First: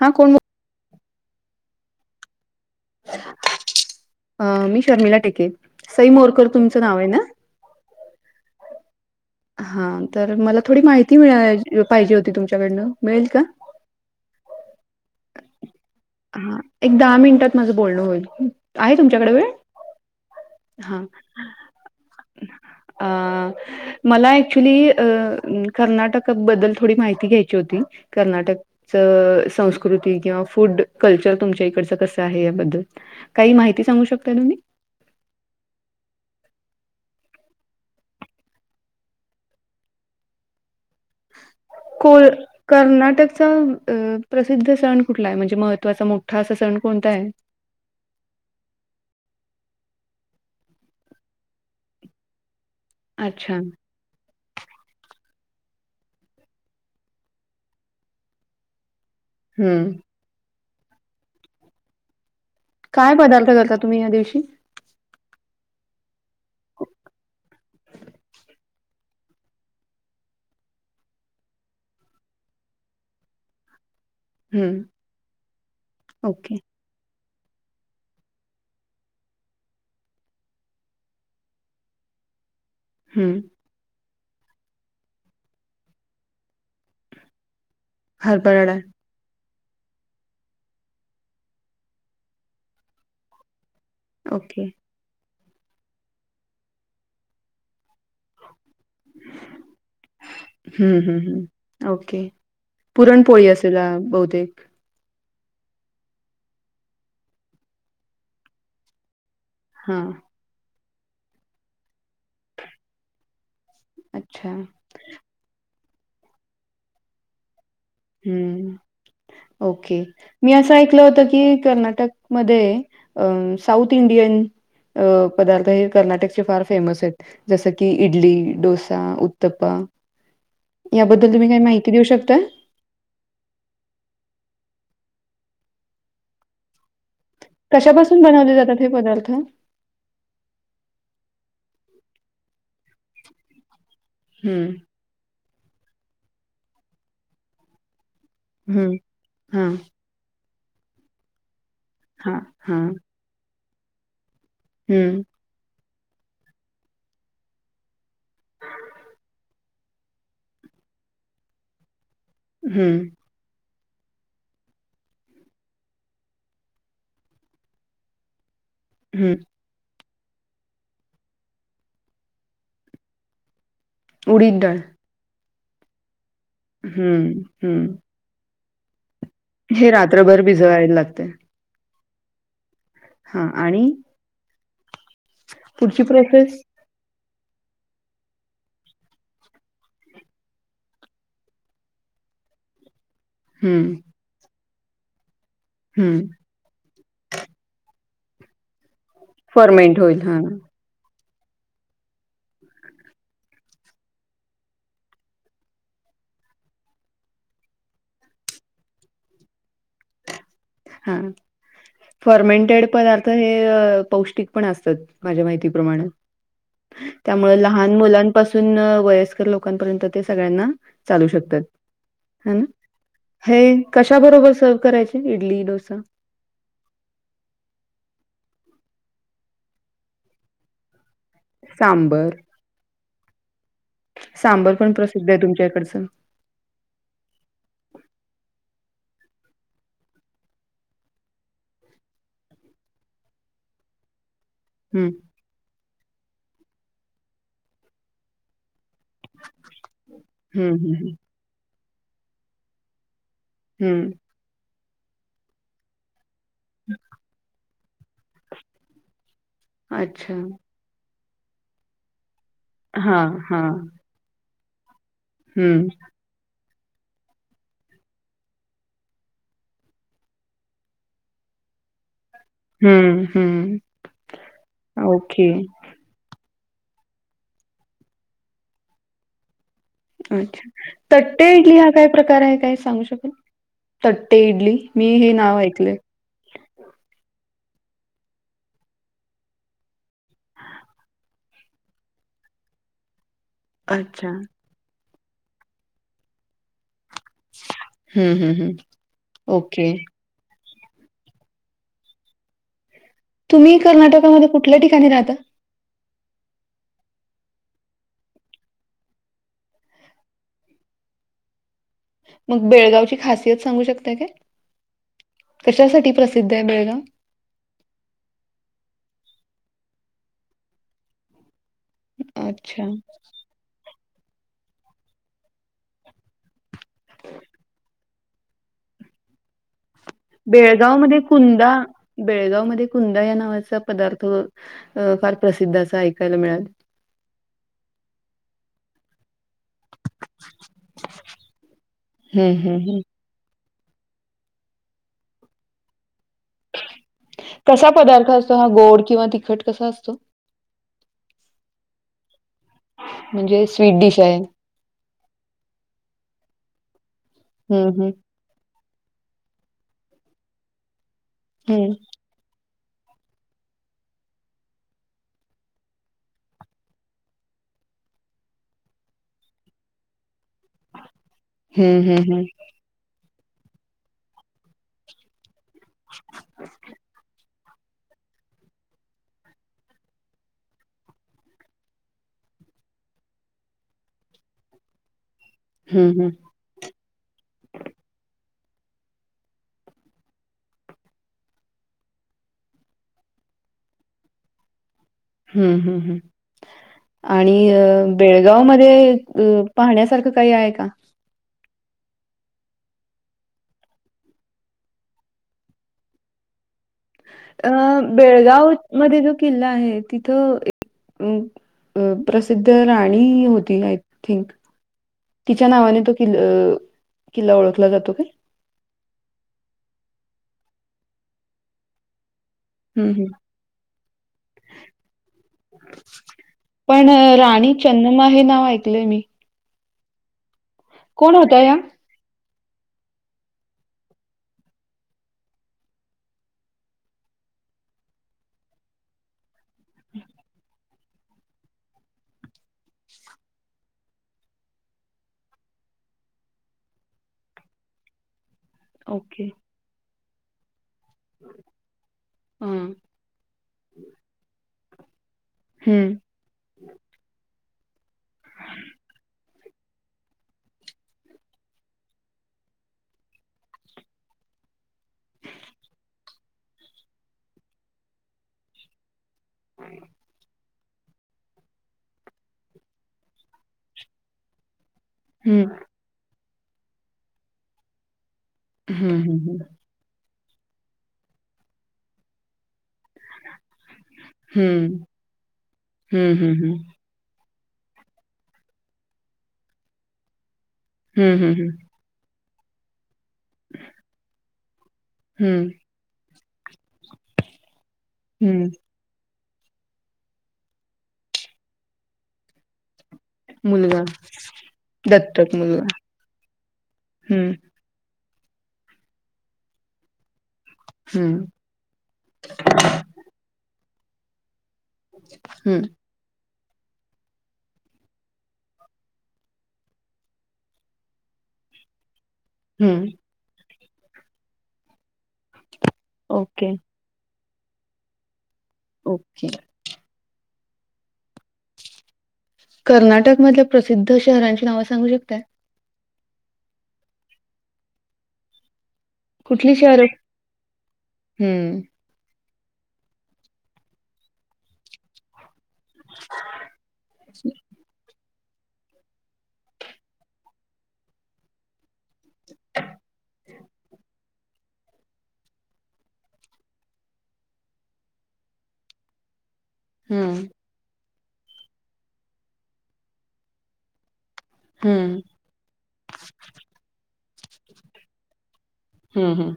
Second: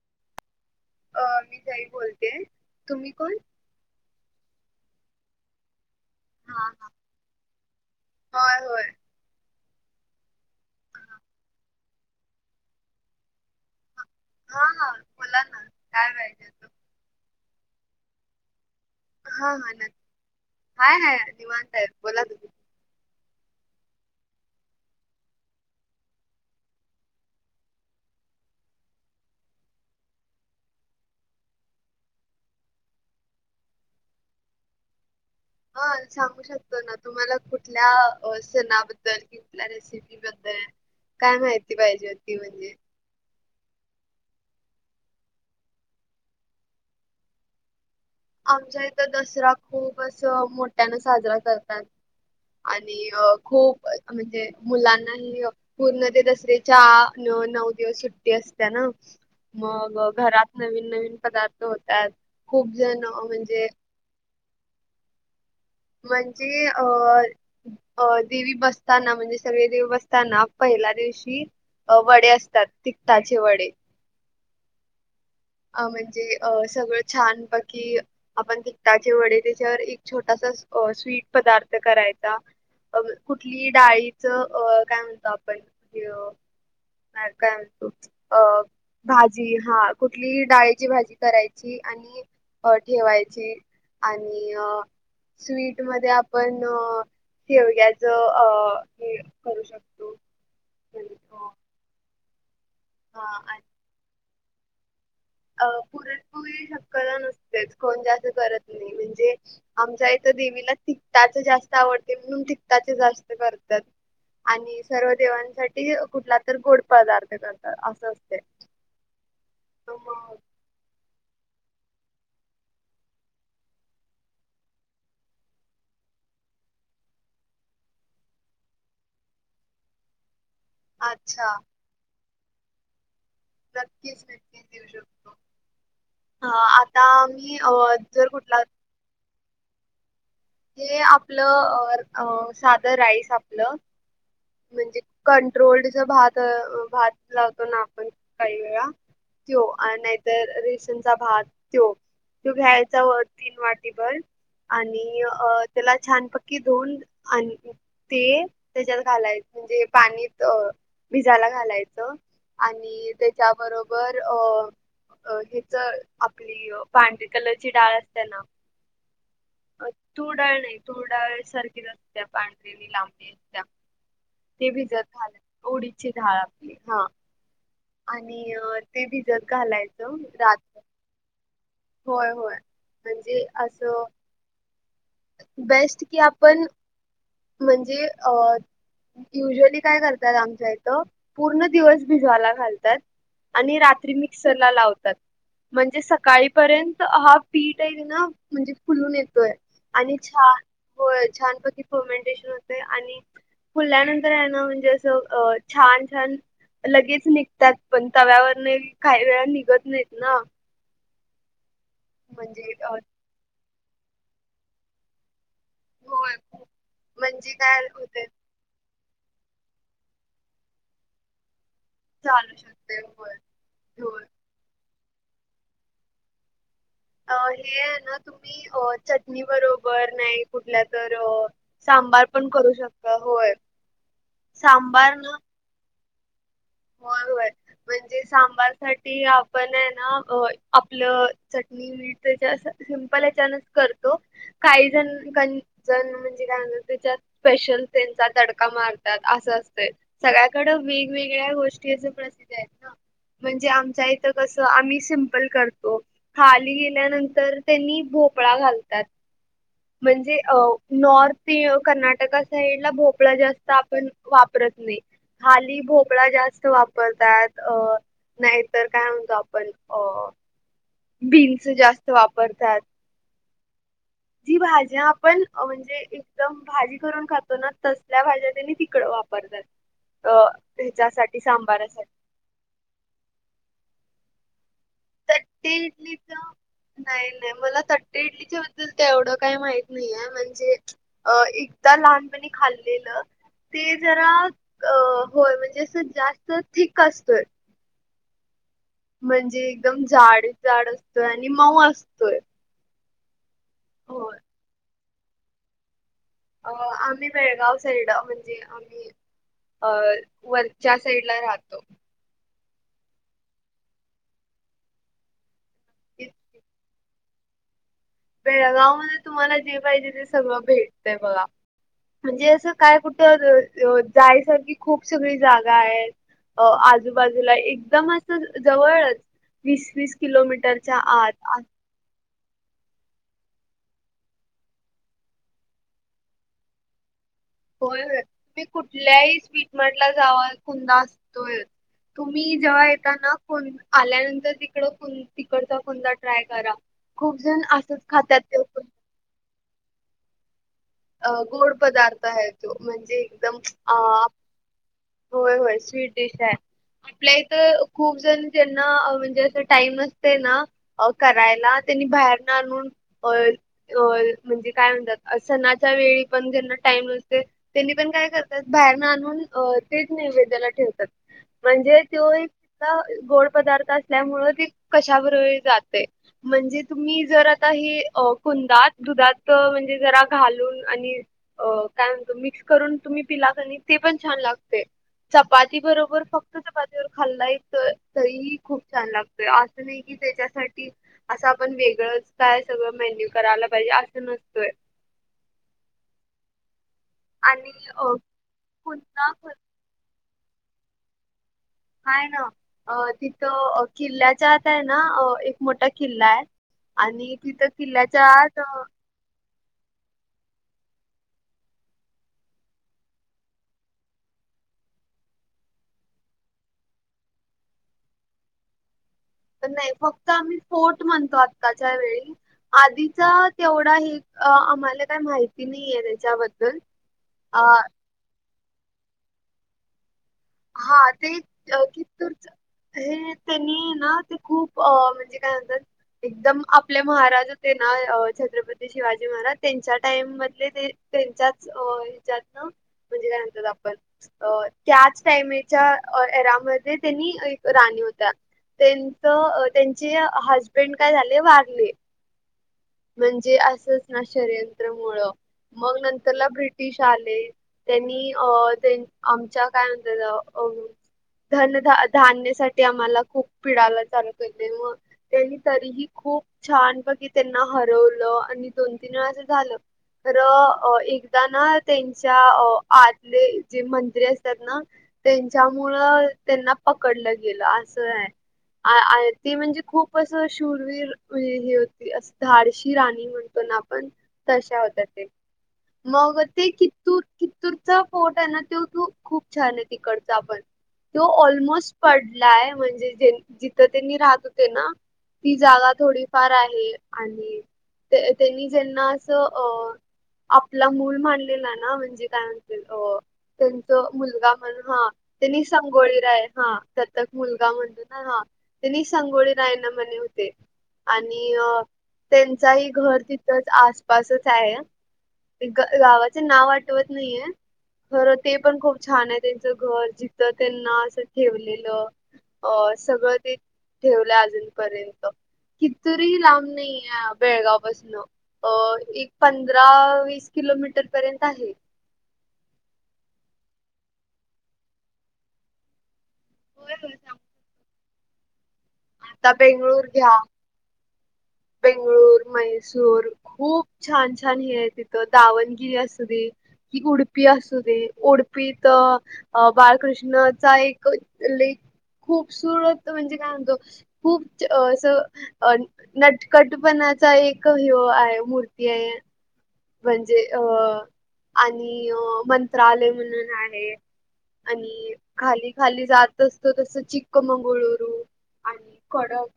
हा कोण अ मी सई बोलते तुम्ही कोण? अ मी शर्मिला टिके सई मोरकर हा तुमचं हा. नाव आहे ना? होय- होय. हा तर मला थोडी माहिती मिळा पाहिजे होती तुमच्याकडनं मिळेल का? हा हा बोला ना काय पाहिजे होतं? एक दहा मिनिटात माझं बोलणं होईल. आहे तुमच्याकडे हा वेळ हा नक्की हाय हा हाय निवांत आहे बोला तुम्ही. अ. मला ऍक्च्युली अ कर्नाटकाबद्दल थोडी माहिती घ्यायची होती कर्नाटक स संस्कृती किंवा फूड कल्चर तुमच्या इकडचं कसं आहे याबद्दल. काही माहिती सांगू शकताय तुम्ही. ह सांगू शकतो ना तुम्हाला कुठल्या सणाबद्दल कुठल्या रेसिप रेसिप बद्दल काय माहिती पाहिजे होती म्हणजे. कर्नाटक च प्रसिद्ध सण कुठला आहे म्हणजे महत्त्वाचा मोठा असा सण कोणता आहे? आमच्या इथं दसरा खूप असं मोठ्यानं साजरा करतात. आणि अच्छा. खूप म्हणजे मुलांनाही पूर्ण ते दसऱ्याच्या नऊ दिवस सुट्टी असते ना? हं. मग घरात नवीन नवीन पदार्थ होतात. खूप जण काय पदार्थ म्हणजे करता तुम्ही या दिवशी? म्हणजे अ- अ देवी बसताना म्हणजे सगळेदेव बसताना पहिल्या दिवशी वडे असतात तिकखटाचे वडे. हम्म. अ म्हणजे अ सगळं छानपैकी आपण तिकिटाचे वडे त्याच्यावर एक स्वीट पदार्थ करायचा. अ हं. कुठली डाळीचं अ काय म्हणतो आपण काय म्हणतो अ हरभरा डाळ. भाजी हा कुठली ही डाळीची भाजी करायची आणि अ ठेवायची आणि ओके. अ स्वीट मध्ये आपण शेवग्याच अ करू शकतो हम्म- हम्म- हम्म ओके हा पुरणपोळी आणि असेल अ बहुतेक. अ पुरणपोळी शक्यता नसतेच कोण जास करत नाही म्हणजे आमच्या हां. इथ देवीला टिकताचं जास्त आवडते म्हणून तिकताच जास्त करतात अच्छा. आणि सर्व देवांसाठी कुठला तर गोड पदार्थ करतात अस. हम्म ओके. मग मी असं ऐकलं होत की कर्नाटकमध्ये साऊथ इंडियन अ पदार्थ हे कर्नाटकचे फार फेमस आहेत. जसं की इडली, डोसा, उत्तप्प. याबद्दल तुम्ही अच्छा काही माहिती देऊ शकता? नक्कीच -नक्कीच देऊ शकतो आता मी कशापासून जर बनवले कुठला जातात हे पदार्थ. हे आपल अ साध राईस आपलं हं. म्हणजे कंट्रोल्डच भात- भात लावतो ना आपण काही वेळा हं. त्यो हां, नाहीतर रेशनचा भात त्यो हां, तो हां. घ्यायचा व तीन वाटीभर हं. आणि अ त्याला छानपक्की धुऊन ते त्याच्यात घालायच म्हणजे पाणीत भिजायला घालायचं. हं, आणि त्याच्याबरोबर अ हेच आपली पांढरी कलरची डाळ असते ना हम्म. तुरडाळ नाही, तुरडाळसारखी असत्या पांढरीली लांबीच्या उडीद ती डाळ. भिजत घालं उडीदची डाळ हा हम्म हम्म. आणि ती भिजत घाल हे रात्रभर भिजवायला लागतय. होय होय म्हणजे हां आणि असं पुढची बेस्ट की प्रोसेस? आपण म्हणजे अं युजव्हली काय करतात आमच्या इथं, पूर्ण दिवस भिजवायला घालतात. आणि हं, रात्री मिक्सरला लावतात म्हणजे हं. सकाळी पर्यंत हा पीठ आहे ना म्हणजे फुलून येतोय फर्मेंट आणि होईल. हां, छान होय, छानपैकी पर्मेंटेशन होते आणि फुल्यानंतर आहे ना म्हणजे असं अ छान छान लगेच निघतात पण, तव्यावरले काही वेळा निघत नाहीत ना. हा म्हणजे फर्मेंटेड अ, पदार्थ हे पौष्टिक पण असतात. माझ्या माहितीप्रमाणे होय म्हणजे त्यामुळे काय लहान होते मुलांपासून वयस्कर लोकांपर्यंत ते सगळ्यांना चालू शकतात. हे चालू ना, शकते होय हे कशा होय. बरोबर सर्व्ह करायच? इडली, डोसा. अ हे ना तुम्ही चटणी बरोबर, नाही कुठल्या तर सांबार सांबर. पण करू शकता. होय, सांबार ना आमच्या इकडचे होय होय म्हणजे सांबार साठी आपण हे ना अ आपलं चटणी मी तर सिंपल हच्यानच करतो. काही हं, जण जण म्हणजे काय त्याच्यात स्पेशल त्यांचा तडका मारतात असं असतय. सगळ्याकड हं, हं, हं. वेगवेगळ्या गोष्टी असं प्रसिद्ध आहेत ना म्हणजे आमच्या हं. इथं कसं आम्ही सिंपल करतो. खाली गेल्यानंतर त्यांनी भोपळा घालतात अच्छा. म्हणजे अ नॉर्थ, कर्नाटका साईड ला हां, भोपळा हां. जास्त आपण वापरत नाही. हं. खाली भोपळा जास्त वापरतात अ नाहीतर काय म्हणतो आपण अ बीन्स जास्त वापरतात. हम्म हम्म. जी भाज्या आपण ओके. म्हणजे एकदम भाजी करून खातो ना, तसल्या भाज्या त्यांनी तिकड वापरतात. अ अच्छा, ह्याच्यासाठी तट्टे इडली हा सांबारासाठी काय प्रकार आहे, काय सांगू शकेलं? तट्टे इडली मी हे नाव तट्टे ऐकलय इडलीच नाही नाही, मला तट्टे इडलीच्या बद्दल तेवढं काही माहीत नाहीये म्हणजे अ एकदा लहानपणी खाल्लेलं ते जरा अच्छा. अ होय म्हणजे असं जास्त थिक असतोय. हम्म, हम्म, हम्म. एकदम जाड, जाड असतोय आणि मऊ असतोय तुम्ही होय कर्नाटकामध्ये कुटल्या ठिकाणी राहता? अ आम्ही बेळगाव साईड म्हणजे आम्ही अ वरच्या साईड ला राहतो मग बेळगाव ची खासियत सांगू शकता का कशासाठी प्रसिद्ध आहे बेळगाव? बेळगाव मध्ये तुम्हाला जे पाहिजे ते सगळं भेटतय बघा म्हणजे असं अच्छा. काय कुठं जायसारखी खूप सगळी जागा आहे अ आजूबाजूला एकदम असं जवळच वीस, वीस किलोमीटरच्या आत बेळगाव मध्ये कुंदा या नावाचा पदार्थ फार प्रसिद्ध असा ऐकायला मिळाल होय, होय ते कुठल्याही स्वीट म्हटला जावा कुंदा असतोयच हं, तुम्ही हं, जेव्हा हं. येताना कोण आल्यानंतर तिकड तिकडचा कुंदा ट्राय करा खूप जण कसा असंच पदार्थ खातात असतो ते हा? गोड किंवा तिखट कसा असतो अ गोड पदार्थ आहे तो म्हणजे एकदम अ स्वीट डिश आहे. होय, होय स्वीट डिश आहे आपल्या इथ हं, हं, खूप जण ज्यांना म्हणजे अस टाइम नसतोय ना करायला हं. त्यांनी बाहेर आणून अ अ म्हणजे काय म्हणतात सणाच्या वेळी पण ज्यांना टाइम नसतय त्यांनी पण काय करतात बाहेर न आणून तेच नैवेद्याला ठेवतात म्हणजे हं, हं, तो हं. एक इथला गोड पदार्थ असल्यामुळे त कशा बरोबर ही जातय म्हणजे तुम्ही जर आता ही कुंदा दुधात जरा घालू दूध आणि काय म्हणत मिक्स करून तुम्ही पिला कणी ते पण छान लागतय चपाती हं, बरोबर हं. फक चपाती बरोबर खाल्लाय तर तरीही खूप छान लागतय असं नाही की त्याच्यासाठी असं आपण वेगळंच काय सगळं मेन्यू करायला पाहिजे असं नसतोय हम ह, ह आणि अ बेळगाव मध्ये पुन्हा पाहण्यासारखं काही आहे का? हाय ना तिथं किल्ल्याच्या आत आहे ना एक मोठा किल्ला आहे आणि तिथं अ किल्ल्याच्या आत बेळगाव मध्ये जो किल्ला आहे तिथं अ प्रसिद्ध राणी होती ना आय थिंक तिच्या नावाने तो किल्ला ओळखला जातो काय? नाही फक्त आम्ही फोर्ट म्हणतो आत्ता च्या वेळी हं, हं. आधीचा तेवढा हे आम्हाला काही माहिती नाही आहे त्याच्याबद्दल पण अ राणी चन्नम्मा हे नाव ऐकलंय मी हा ते कोण होत्या या? कितूर हे त्यांनी ना ते खूप म्हणजे काय म्हणतात एकदम आपले महाराज होते ना छत्रपती शिवाजी महाराज त्यांच्या टाइम मधले ते त्यांच्याच ह्याच्यात ना म्हणजे काय म्हणतात आपण त्याच टाईमच्या एरामध्ये त्यांनी एक राणी होत्या ओके. त्यांच त्यांचे हजबेंड काय झाले वारले हम म्हणजे असच ना षडयंत्र मुळ मग हं, नंतरला ब्रिटिश आले त्यांनी अ त्यां आमच्या काय म्हणत अ धनध धान्यसाठी आम्हाला खूप पिडाला चालू केलतेत मग त्यांनी तरीही खूप छान बघित त्यांनी हरवल आणि दोन तीन वेळाच झालं तर एकदा ना त्यांच्या आतले जे मंत्री असतात ना हं. त्यांच्यामुळ त्यांना पकडलं गेलं असं हं, आहे हं, ते हं. म्हणजे खूप शूरवीर हे होती अस धाडशी राणी म्हणतो ना आपण तशा हं. होत्या ते हं, मग हं, ते हं. कित्तूरचा फोर्ट आहे ना तो त खूप छान आहे, तिकडचा आपण तो हं, हं, हं. ऑलमोस्ट पडलाय म्हणजे ज जिथं त्यांनी राहत होते ना ती हं, जागा थोडीफार आहे. आणि हं. त्यांनी आपला मूल माडलेला ना म्हणजे काय म्हण त्यांच मुलगा म्हण हा दत्तक त्यांनी मुलगा. संगोळी रा आहे दतक हं, मुलगा म्हणत ह हा त्यांनी संगोळी रायणं म्हणे होते हं. आणि त्यांचाही घर तिथंच आसपासच आहे हं, गावाचे नाव वाट आठवत नाहीये खरं ते पण खूप छान आहे त्यांचं घर जिथं त्यांना असं ठेवलेलं अ हं. सगळं ते ठेवलं अजूनपर्यंत कितीतरीही लांब ओके. नाही. बेळगाव पासून एक ओके. पंधरा वीस किलोमीटर पर्यंत आहे. कर्नाटक मधल्या प्रसिद्ध शहरांची नावं सांगू शकताय? होय हो सांगतो कुठली शहर हम्म बेंगलोर, मैसूर खूप छान छान हे तिथ द गिरी अस दे कि उडपी अस दे उडपी मित बाळकृष्णाचा एक लेख खूप सुरत म्हणजे काय म्हणतो खूप असं अ नटखटपणाचा एक ह आहे मूर्ती आहे. हं, म्हणजे अ आणि मंत्रालय म्हणून आहे. आणि हं, खाली खाली जात असत तस चिक्कमंगळुरू आणि हं, कोडव हं.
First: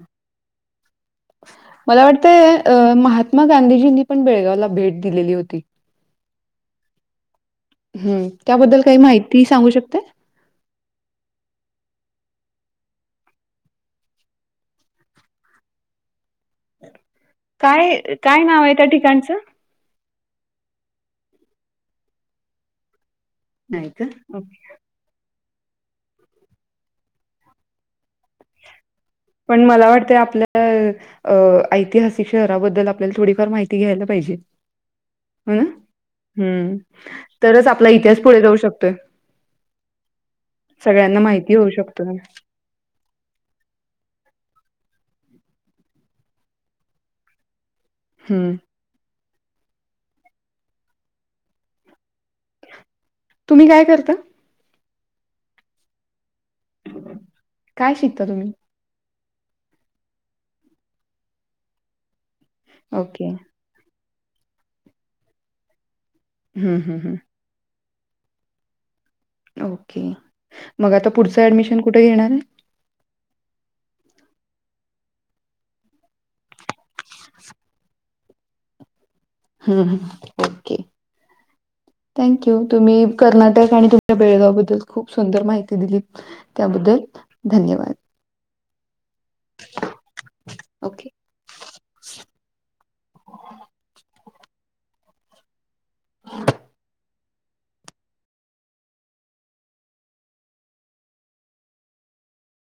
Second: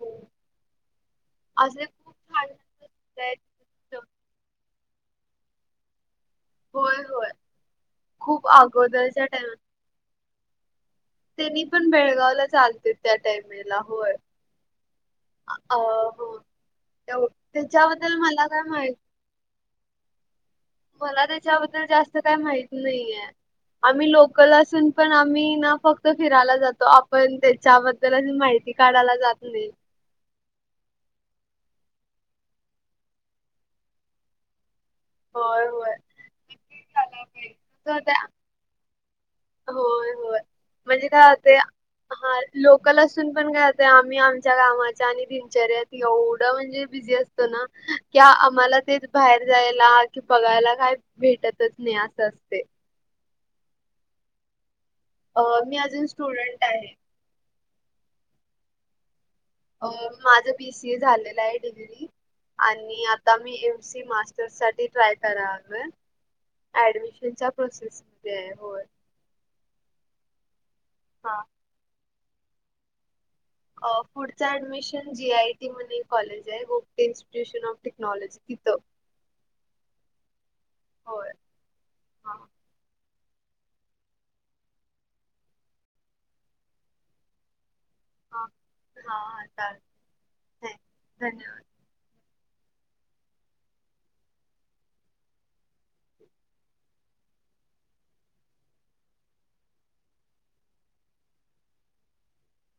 असे मला वाटतंय आहेत. महात्मा गांधीजींनी पण बेळगावला भेट दिलेली होती. होय हो, य खूप अगोदरच्या टाम होऊ शकते त्यांनी पण बेळगावला आलते त्या टाइमिगला होय अ हो त्या काय काय नाव आहे त्या ठिकाणचं मला त्याच्याबद्दल जास्त काही माहत नाहीये नाही का? आम्ही लोकल ओके. असून पण आम्ही ना फक्त फिरायला जातो आपण त्याच्या पण मला वाटत आपल्या अ ऐतिहासिक शहराबद्दल आपल्याला थोडी फार माहिती घ्यायला पाहिजे. ह ना होय होय हम्म नक्कीच झालं पाहिजे. तरच आपला तसं इतिहास होतंय, पुढे जाऊ शकतोय होय होय म्हणजे सगळ्यांना काय होते माहिती शकतो हा लोकल असून पण काय आम्ही आमच्या कामाच्या आणि दिनचऱ्यात एवढं म्हणजे बिझी अस ो ना कि हं. आम्हाला तेच बाहेर जायला आणि बघायला काय भेटतच नाही असं असत तुम्ही काय करता अं मी अजुन स्टुडंट आहे काय शिकता तुम्ही अं माझ बीसी ए झालेल आहे डिग्री आणि ओके. आता मी एम सी मास सा ट्राय करालोय हं, हं, ऍडमिशनच्या प्रोसेस मध्ये आहे होय ओके मग आता पुढच हा ऍडमिशन कुठे घेणार आहे पुढच ऍडमिशन जी आयटी मध्ये कॉलेज आहे गोपे इन्स्टिट्युशन ऑफ टेक्नॉलॉजी तिथ हं ओके होय हा थँक्यु हा तुम्ही कर्नाटक आणि तुमच्या बेळगाव बद्दल खुप सुंदर माहिती दिली त्याबद्दल धन्यवाद हां हां चालते ओके. धन्यवाद हम [inaudible]